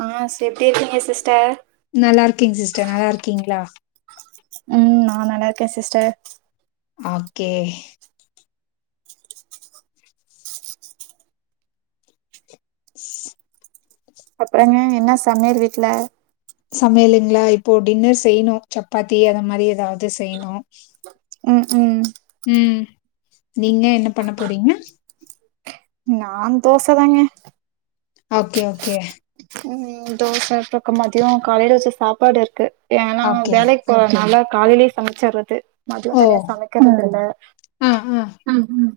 ஆ சி எப்டி இருக்கீங்க சிஸ்டர் நல்லாருக்கேங் சிஸ்டர் நல்லாருக்கீங்ளா ம் நா நல்லாருக்கே சிஸ்டர் ஆகே அப்றங்க என்னா சம்யல் வீட்ல சமயலுங்ளா இப்போ டின்னர் செய்ணு சப்பாத்தி அத மாரி ஏதாவ்து செய்ணு ம் ம் ம் நீங்க என்ன பண்ண போறீங்க நா தோச தாங்கெ ஆகே ஓகே ம் தோச அப்றக்க மதியொ காலைல வச்ச சாப்பாடு இருக்கு ஏனா ஓகே வேலைக் போறனால காலைலே சமச்சற்றது மதியொ ஓ தனியா சமைக்கற்தில்ல ஆ ஆ ம் ம்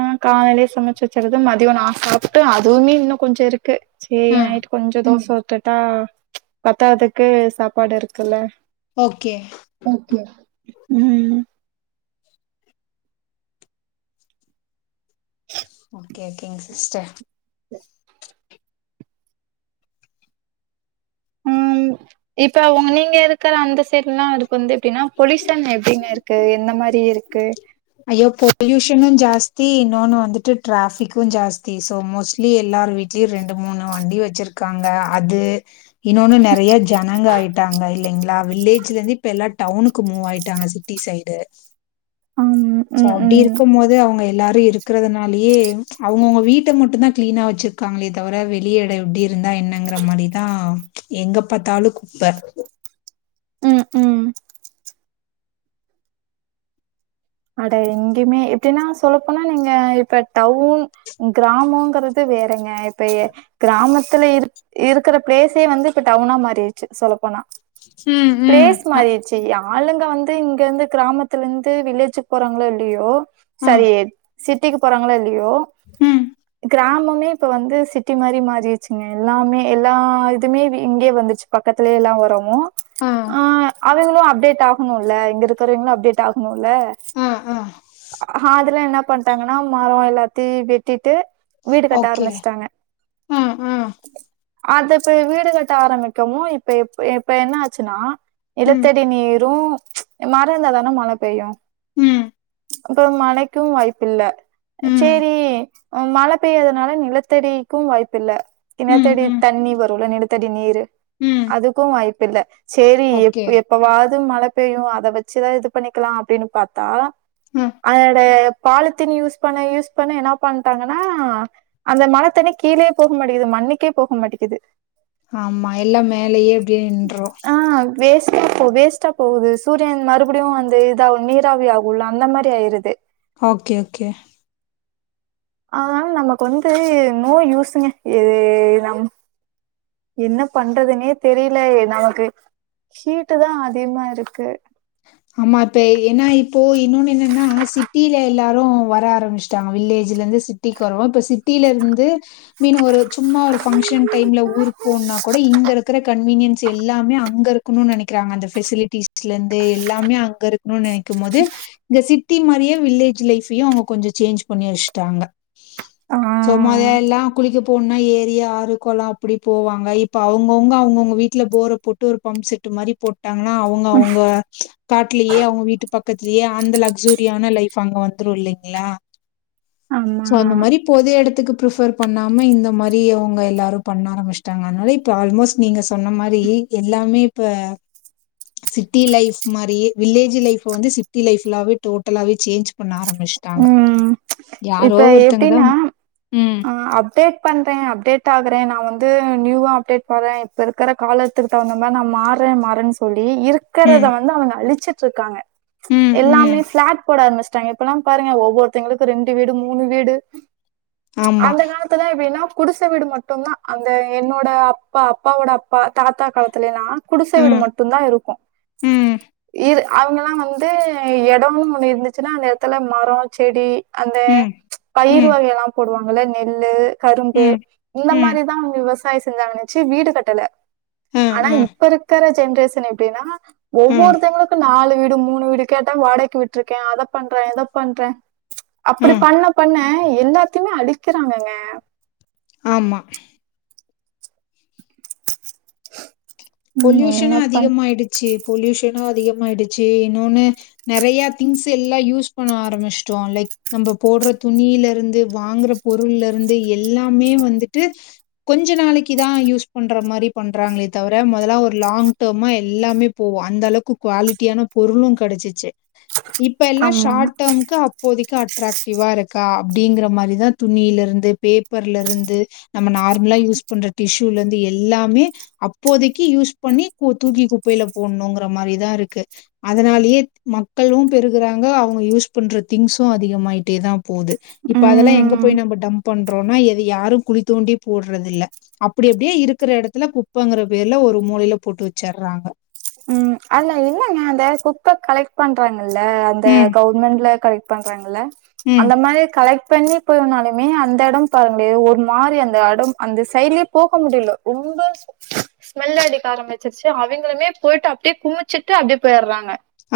ஆ காலைலே சமச்சு வச்சற்றது மதியொ நா சாப்ட்டு அதுவுமே இன்ன கொஞ்ச இருக்கு சேரி ஆ நைட்டு கொஞ்ச தோச ஊத்தட்டா பத்தாதுக்கு சாப்பாடு இருக்குல்ல ஓகே ஓகே ம் ஓகே ஓகேங் சிஸ்டர் ம் இப்ப ஒங் நீங்க இருக்கற அந்த சேட்லா அதுக் வந்து எப்டினா பொலிசன் எப்டிங்க இருக்கு எந்த மார் அரி இருக்கு ஐயோ பொல்யூஷனு ஜாஸ்தி இன்னோனு வந்துட்டு டிராஃபிக்கு ஜாஸ்தி சோ மோஸ்ட்லி எல்லா ஆறு வீட்லியு ரெண்டு மூணு வண்டி வச்சிர்க்காங்க அது இன்னோனு நெறயா ஜனங்க ஆயிட்டாங்க இல்லைங்யு வில்லேஜ்லேந்து இப்ப எல்லா டவுனுக்கு மூவ் ஆயிட்டாங்க சிட்டி சைடு ம் சோ ம் அப்டி ம் இருக்கமோது அவுங்க எ எல்லாரு இருக்கறதுனாலியே அவுங்கவுங்க வீட்ட மட்டுந்தா க்ளீனா வச்சிர்க்காங்ளே தவர வெளி எட எப்டிர் இந்தா என்னங்குற மரிதா எங்க பாத்தாலு குப்ப ம் ம் அட எங்யுமே எப்டினா சொல்லப்போனா நீங்க இப்ப டவுன் கிராமோங்கறது வேறங்க இப்ப எ க்ராமத்துல இரு இருக்குற ப்ளேஸே வந்து இப்ப டவுனா மாறிர்ச்சு சொலப்போனா ம் ம் ப்ளேஸ் மாறிர்ச்சு யாளுங்க வந்து இங்கேந்து க்ராமத்துலெந்து வில்லேஜுக் போறாங்ளோ இல்லியோ ஆ சரி சிட்டிக்கு போறாங்களோ இல்லியோ ம் க்ரேமொ மே இப்ப வந்து சிட்டி மாரி மாறிர்ச்சுங்க எல்லாமே எல்லா இதுமே வி இங்கே வந்துச் பக்கத்துலே எல்லா வோரவு ஆ அவெங்களு அப்டேட் ஆகணுல்ல இங்க இருக்குறவைங்ளு அப்டேட் ஆகணுல்ல ஆ ஆ ஹாதுலா என்ன பண்டாங்கனா மரொ எல்லாத்தி வெட்டிட்டு வீடு கட்ட ஓகே ஆருமிஸ்ட்டாங்க ஆ ஆ அது ப்பெ வீடுகட்ட ஆரமிக்கவு இப்ப எப்பு எப்ப என்னா ஆச்சுனா ம் நிலத்தடி நீரு மர இருந்தாதானே மழ பெய்யு ம் இப்போ மழைக்கு வாய்ப்பு இல்ல ம் சேரி ம் மழ பெய்யாதனால நிலத்தடிக்கு வாய்ப்பு இல்ல ம் நிலத்தடி ம் தண்ணி வரும்ல நிலத்தடி நீரு ம் அதுக்கு வாய்ப்பில்ல சேரி ஓகே எப் எப்பவா து மழ பெய்யு அத வெச்சுதா இது பண்ணிக்கலா அப்டின்னு பாத்தா அதோட பாலுத்தீன் யூஸ் பண்ண யூஸ் பண்ண என்ன பண்ணிட்டாங்கன்னா அந்த மழ தண்ணி கீழே போக மாடிங்குது ம அன்னைக்கே போக மாட்டேங்கிது ஆமா எல்லா மேலேயே அப்டியே நின்றோ ப்போ வேஸ்ட்டா போகுது சூரியன் மறுபடியு அந்த இதாகு நீராவி ஆகல அந்த மாரி ஆயிருது ஓகே கே அனால நமக் வந்து நோ யூஸ்சுங்க எது நம் என்ன பண்றதுன்னே தெரியில நமக்கு ஹீட்டு தா அதிகமாருக்கு [inaudible] அம்மா இப்பே ஏன்ன இப்போ இன்னொன்னு என்னென்னா சிட்டியில எல்லாரு வர ஆரமெச்சுட்டாங்க வில்லேஜ்லருந் சிட்டிக்வரவா ங்க அப் சிட் டீல இருந்து மீனு ஒரு சும்மா ஒரு பங்க்ஷன் டைம்ல ஊருக் போனா கூட இங்கிருக்குற கன்வீனிய ம் சே எல்லாமே அங்கி ருக் க்குனு நெனைக்கறாங்க அந்த ஃவெசிலிட்டிஸ்ல இருந்து எல்லாமே அங்க இருக்கணும்னு நெனைக்கு போது இந்த சிட் த்தீன் மாரியே வில்லேஜ் லைஃப்யு அவங்க கொஞ்சோ சேஞ்ச் பண்ணி வெச்சுட்டாங்க ஆ சோம்மதெல்லா குளிக்க போ போனா ஏரிய ஆறு கொளோ அப்டி போவாங்க இப்ப அவங்கவுங்க அவங்கவுங்க வீட்டுல போர போட்டு ஒரு பம்ப் செட் இந்ந மாறி போட்டாங்கன்னா அவங்க அவங்க காட்டுலயே அவங்க வீட்டு பக்கத்துலயே அந்த லக்சூரியான லைஃப் அங்க வந்துரு இல்லிங்களா ஆமா சோ அந்த மாறி பொதேடத்துக்கு பிர்ஃபர் பண்ணாம இந்த மாரி அவங்க எல்லாரு பண்ண ஆரம்பிச்சிட்டாங்க அதனால இப்ப ஆல்மோஸ்ட் நீங்க சொன்ன மாரி இ எல்லாமே இப்ப சிட்டி லைஃப் மாரியே வில்லேஜ் லைஃப் வந்து சிட்டி லைஃப்லாவே டோட்டலாவே சேஞ்ச் பண்ண ஆரம்பெச்சுட்டாங்க ம் இப்ப எப்டின்னா ம் ஆ அப்டேட் பண்றே அப்டேட் ஆகறே நா வந்து நியூவா அப்டேட் பாறே இப்ப இருக்கிற காலத்துக்கு தகுந்தமார் நா மாறே மாறேன்னு சொல் இ இருக்கறத ம் வந்து அவங்க அழிச்சட்டு இருக்காங்க ம் ம் எல்லாமே ஃப்ளாட் போட ஆரெமெஜ் இப்ப எங்களுக்கு எல்லா பாருங்க ஒவ்வொருத்தங்களுக்கு ரெண்டு வீடு மூணு வீடு ஆமா அந்த காலத்துல எப்டின்னா குடுச வீடு மட்டுதா அந்த என்னோட அப்பா அப்பாவோட அப்பா தாத்தா காலத்துலலா குடுச ம் வீடு மட்டு தா இருக்கு ம், இது அவங்கலா வந்து எடோன்னு ஒன்னு இருந்துச்சுன்னா அந்த எடத்துல மரோ செடி அந்த ம், பயிர் ம், வகையலா போடுவாங்க நெல்லு கரும்பு ம், இந்த ம், மாரிதா விவசாயோ செஞ்சாங்கனாச்சு வீடு கட்டல ம், ஆனா ம், இப்ப இருக்கிற ஜென்ரேஷன் எப்டின்னா ம், ஒவ்வொருத்தவங்களுக்கு நாலு வீடு டு மூணு வீடு கேட்டா வாடகைக்கு விட்டுருக்கே அத பண்றே இத பண்றே அப்படி ம். பண்ண பண்ண எல்லாத்தையுமே அழிக்கிறாங்கங்க ஆமா ம் பொல்யூஷன் என்ன பண் அதிகமாயிடுச்சு பொல்யூஷன் நோ அதிகமாயிடுச்சு இன்னொன்னு நெறைய திங்ஸ் எல்லா யூஸ் பண்ண ஆரமெச்சிட்டோ லைக் நம்ம போடற துணியில இருந்து வாங்கற பொருள்ல இருந்து எல்லாமே வந்துட்டு கொஞ்சோ நா ளைக்கு தா யூஸ் பண்ற மாரி பண்றாங்களே தவிர இல்ல மொதலா ஒரு லாங் டேம்மா எல்லாமே போவோ அந்த அளவுக்கு குவாலிடியான பொருளு கெடச்சு இப்ப எல்லா ஆமா ஷார்ட் டேம்க்கு அப்போதைக்கு அட் அட்ராக்டிவா இருக்கா அப்டிங்கிற மாரி தா துணியில இருந்து பேப்பர்ல இருந்து நம்ம நார்மலா யூஸ் பண்ற டிசூல இருந்து எல்லாமே இப்போதைக்கு யூஸ் பண்ணி தூக்கி குப்பையில போடணுங்கிற மாரிதா இருக்கு அதனாலேயே மக் மக்களு பெருகுறாங்க அவங்க யூஸ் பண்ற திங்சூ அதிகமாயிட்டே தா போகுது இப்ப அதெல்லா எங்க ம் போய் நம்ப டம் பண்றோம்னா எது யாரு குழி தோண்டி போட்றது இல்ல அப்டி அப்டியே இருக்கிற எடத்துல குப் குப்பங்ற பேர்ல ஒரு மூளையில போட்டு வெச்சறாங்க ம் இல்லங்க அந்த குப்ப கலெக்ட் பண்றாங்கல்ல அந்த ம், கவுர்மெண்ட்ல கலெக்ட் பண்றாங்கல்ல ம். அந்த மாரி கலெக்ட் பண்ணி போனாலுமே அந்த எடோ பாருங்கலே ஒரு மாரி அந்த எடோ அந்த சைட்லயே போக முடில ரொம்ப ரொம்ப ஸ்மெல்ல அடிக்க ஆரம்பிச்சிருச்சு அவிங்களுமே போய்ட்டு அப்டியே குமிச்சிட்டு அப்டியே போயிறாங்க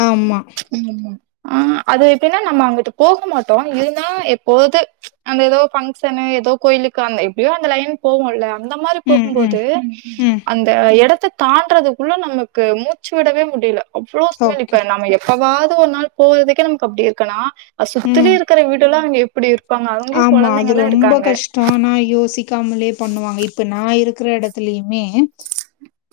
ஆமா அ அது எப்டின்னா நம்ம அங்கிட்டு போக மாட்டோ இருந்தாலு எப்போவாது அந்த ஏதோ பங்க்ஷனு ஏதோ கோயிலுக்கு அந்த எப்டியோ அந்த லைன் போவோல்ல அந்த மாரி ம், ம், போகும்போது ம். அந்த எடத்த தாண்டுறதுக்குள்ள நமக்கு மூ மூச்சு விடவே முடில அவ்ளோ ஸ்மெல் ஓகே. இப்ப நம்ம எப்பவாவது ஒரு நாள் போறதுக்கே நமக்கு அப்டி இருக்குன்னா அ சுத்திலே ம். இருக்கிற வீடெல்லா அங்க எப்டி இரு ஆமா அது ரொம்ப கஷ்டோ நா யோசிக்காமலயே பண்ணுவாங்க இப்ப நா இருக் இருக்கிற எடத்துலயுமே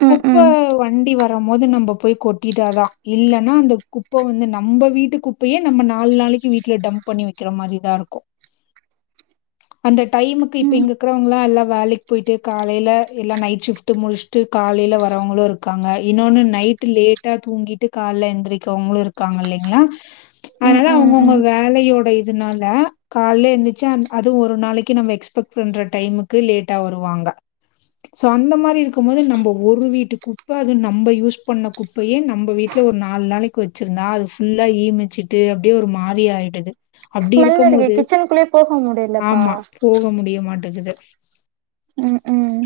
ம் குப்ப ம் வண்டி வரும் போது நம்ம போய் கொட்டிட்டாதா இல்லன்னா அந்த குப்ப வந்து நம் நம்ம வீட்டுக்குப்பையே நம்ம நாலு நாளைக்கு வீட்ல டம்ப் பண்ணி வைக்கிற மாரி தா இருக்கு அந்த டைமுக்கு இப்ப ம் இங்க இருக்றவங்களா எல்ல வேலைக்கு போயிட்டு காலையில இல்ல நைட் ஷிப்ட் முடிச்சுட்டு காலையில வரவங்களு இருக்காங்க இன்னொன்னு நைட் நைட்டு லேட்டா தூங்கிட்டு காலைல எந்திரிக்கவங்களு இருக்காங்க இல்லிங்ளா ம் அதனால ம் அவங்கவுங்களோட ம் வேலையோட இதுனால காலைல எந்துச்சா அ அதுவு ஒரு நாளைக்கு நம்ம எக்ஸ்பெக்ட் பண்ற டைமுக்கு லேட்டா வருவாங்க சோ அந்த மாரி இருக்கு போது நம்ம ஒரு வீட்டு குப்ப அது நம்ம யூஸ் பண்ண குப்பையே நம்ம வீட்ல ஒரு நாலு நாளைக்கு வெச்சிருந்தா அது ஃபுல்லா ஈமிச்சுட்டு அப்டியே ஒரு மாறி ஆயிடுது அப்டி ஸ்மெல் இருக்கும் அடிக்கு போது கிச்சனுக்குள்ளயே போக முடியலப்பா ஆமா போக முடியமாட்டேக்குது ம் ம்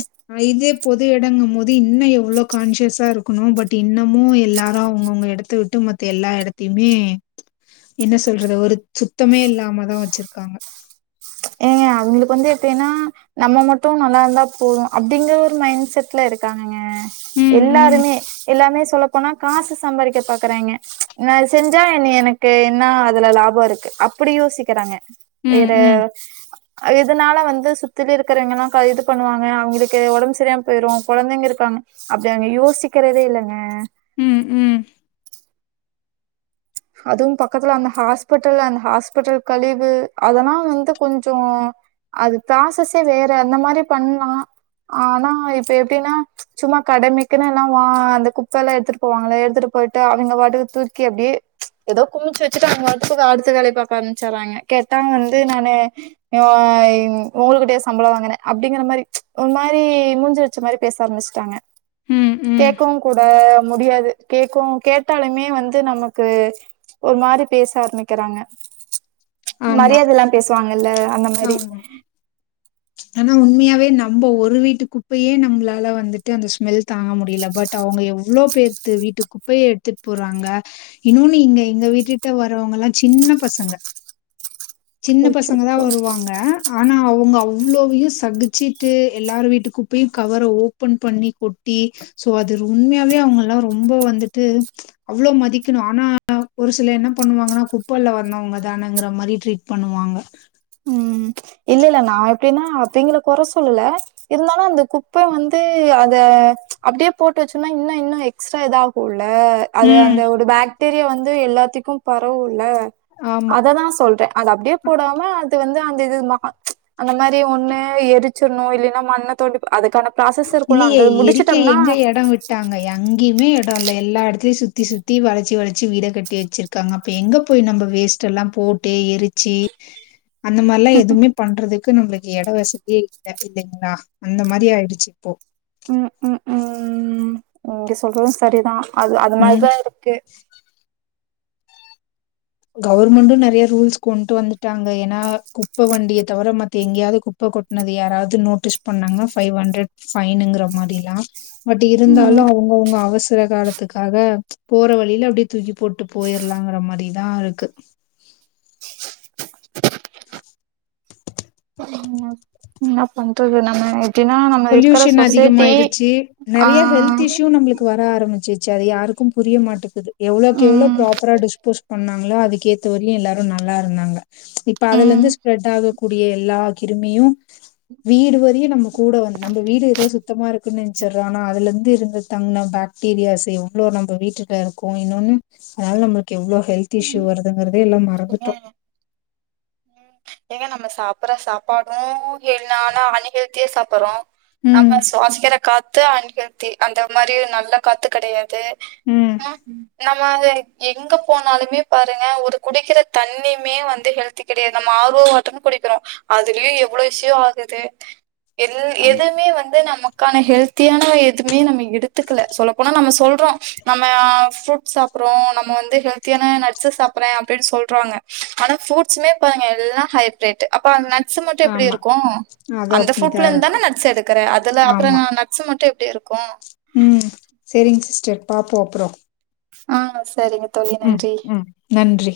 பொது எடங்கும்போது இன்னு எவ்ளோ கான்சியஸா இருக்கணு பட் இன்னமு எல்லாரு அவுங்கவுங்க எடத்த விட்டு மத்த எல்லா எடத்தையுமே என்ன சொல்றது ஒரு சுத்தமே இல்லாமதா வெச்சிருக்க காங்க ஏங்க அவங்களுக்கு வந்து எப்டின்னா நம்ம மட்டு நல்லா இருந்தா போது அப்பிடிங்கற ஒரு மைண்ட்செட்ல இருக்காங்க ம் ம் எல்லாருமே எல்லாமே சொல்லப்போனா காசு சம்பாதிக்க பாக்குறாங்க நா செஞ்சா எனக்கு என்ன அதுல லாபோ இருக்கு அப்பிடி யோசிக்கிறாங்க ம் வேற ம் இதனால வந்து சுத்தில இருக்கிறவங்கல்லா இது பண்ணுவாங்க அவங்களுக்கு ஒடம்பு செரியில்லாம போயிடு கொழந்தைங்க இருக்காங்க அப்டி அங்க யோசிக்கிறதே இல்லங்க ம் ம் அதுவு பக்கத்துல அந்த ஹாஸ்பிட்டல் அந்த ஹாஸ்பிட்டல் கழிவு அதெல்லா வந்து கொஞ்சோ அது ப்ராசஸே வேற அந்த மாரி பண்லா ஆனா இப்ப எப்டின்னா சும்மா கடைமைக்குன்னு எல்லா அந்த குப்பெல்லா எடுத்துட்டு போவாங்கள எடுத்துட்டு போயிட்டு அவங்க பாட்டுக்கு தூக்கி அப்டியே ஏதோ குமிச்சு வெச்சுட்டு அவங்க பாட்டுக்கு அடுத்து வேலைய பாக்க ஆரமிச்சிறாங்க கேட்டா வந்து நானு அ உங்களுகிட்டய சம்பள வாங்குனே அப்டிங்கிற மாரி ஒரு மாரி மூஞ்சில அடிச்ச மாரி பேச ஆரம்பிச்சுட்டாங்க ம் ம் கேட்கவு கூட முடியாது கேட்கவு கேட்டாலுமே வந்து நமக் கு ஒரு மாரி பேச ஆரம்பிக்கிறாங்க ஆமா மரியாத இல்லாம பேசுவாங்கல்ல அந்த மாரி ஆமா ஆனா உண்மையாவே நம்ம ஒரு வீட்டுக்குப்பையே நம்மளால வந்துட்டு அந்த ஸ்மெல் தாங்க முடியல பட் அவங்க எவ்ளோ பேத்து வீட்டு குப்பைய எடுத்துட்டு போறாங்க இன்னொன்னு இங்க எங்க வீட்டுட்ட வரவங்கெல்லா சின் சின்ன பசங்க சின்ன பசங்க தா அச்சச்சோ வருவாங்க ஆனா அவுங்க அவு இவ்ளோவையும் சகிச்சிட்டு எல்லாரு வீட்டுக்குப்பயும் கவர ஓபன் பண்ணி கொட்டி சோ அது உண்மையாவே அவுங்க எல்லாம் ரொம்ப வந்துட்டு அவ்ளோ மதிக்கணும் ஆனா ஒரு சில என்ன பண்ணுவாங்க ஆனா குப்ப அள்ள வந்தவுங்க தானங்கிற மாதிரி ட்ரீட் பண்ணுவாங்க உம் இல்ல இல்ல நான் எப்டின்னா அவிங்கள கொற சொல்லல இருந்தாலும் அந்த குப்ப வந்து அத அப்படியே போட்டு வச்சோனா இன்னு இன்னு எக்ஸ்ட்ரா இதாகும்ல ல்ல அது ம். அந்த ஒரு பாக்டீரியா வந்து எல்லாத்திக்கும் பரவுல ஆமா. அததா சொல்ற அது அப்படியே போடாம அது வந்து அந்த இது ம அந்த மாரி ஒண்ணு எரிச்சிடணு இல்லன்னா மண்ண தோண்டி அதுக்கான ப்ராசஸ் இருக்குல்ல இல்லையே அந்த எரிக்க முடிச்சுட்டோம்னா எங்க இடம் விட்டாங்க எங்கேயுமே இட எல்லா இடத்தலையும் சுத்தி சுத்தி வளச்சி வளச்சி வீட கட்டி வச்சிருக்காங்க அப்ப எங்க போய் நம்ம வேஸ்ட் எல்லா போ போட்டு எரிச்சி அந்த மாரிலா எதுவுமே பண்றதுக்கு நம்மளுக்கு இட வசதியே இல்ல இல்லைங்களா அந்த மாரி ஆயிடுச்சு இப்போ ம் உம் உம் நீங்க சொல்றதும் சரிதான் அது அது ம் மாரிதா இருக்கு கவர்மெண்டு நெறைய ரூல்ஸ் கொண்டு வந்துட்டாங்க ஏன்னா குப்ப வண்டிய தவிர மத்த எங்கயாவது குப்ப கொட்னது யாராவது நோட்டீஸ் பண்ணாங்கன்னா ஃபைவ் ஹண்டரட் ஃபைனுங்கிற மாரிலா பட் ம் இருந்தாலும் அவங்கவுங்க அவசர சில காலத்துக்காக போற வழியில அப்படியே தூக்கி போட்டு போயிரலாங்கிற மாரி எல்லான் இருக்கு என்னா பன்றது நம்ம எப்டின்னா நம்ம இருக்கற பொல்யூஷன் சொசைட்டி அதிகமாயிடுச்சு ஆ நெறைய ஹெல்த் இஷ்யூ நம்மளுக்கு வர ஆரம்பிச்சுச்சு ச அது யாருக்கும் புரிய மாட்டுக்குது எவ்ளோக்கு எவ்ளோ ம் ப்ராப்பரா டிஸ்போஸ் பண்ணா முன்னலா அதுக்கு ஏத்தமாரி எல்லாரும் நல்லா இருந்தாங்க இப்ப அதுல ம் இருந்து ஸ்ப்ரெட் ஆகு கூடிய எல்லா கிருமியும் வீடு வரையும் நமக்கு கூட வந்து நம்ம வீடு ஏதோ சுத்தமா இருக்குன்னு நெனச்சிறோ அதுல இருந்து இருந்த தங்குன பாக்டீரியாஸ் எவ்ளோ நம்ம வீட்டுட்ட இருக்கு இன்னொன்னு அதனால நம்மளுக்கு எவ்ளோ ஹெல்த் இஸ்யூ வருதுங்குறது உண்மையாங்க ம் ஏங்க நம்ம சாப்புடுற சாப்பாடும் எல்லாரும் அன் ஹெல்தியா சாப்புடுறோம் ம் நம்ம சுவாசிக்கிற காத் த்து அன் ஹெல்தி அந்த மாரி நல்ல காத்து கிடையாது ம் முன்னாடி எங்க போனாலுமே பாருங்க ஒரு குடிக்கிற தண்ணியுமே வந்து ஹெல்தி கிடையாது நம்ம ஆர்வோ வாட்டர்னு குடிக்கிறோம் அதுலயும் எவ்ளோ இஷியு ஆகுது அது எ ஆமா எதுவுமே வந்து நமக்கான ஹெல்த்தியான எதுவுமே நம்ம எடுத்துக்கல சொல்ல போனா நம்ம சொல் நம்ம ஃப்ரூட்ஸ் சாப்படுறோம் நம்ம வந்து ஹெல்த்தியான நட்ஸ்சு சாப்டுற அப்டின் சொல்றாங்க ஆனா ப்ரூட்ஸ்மே பாருங்க எல்லா ஹைப்ரேட் அப்ப அது நட்ஸ் மட்டும் எப்டி ஆமா இருக்கு அது அந்த ப்ரூட்ல அப்டிதான் இருந்தான இருக்கும். நட்ஸ் எடுக்குற அதுல அப்றோ நட்ஸ் மட்டும் எப்டி இருக்கு உம் செரிங்க சிஸ்டர் பாப்போ அப்றோ ஆஹ் செரிங்க உம் உம் நன்றி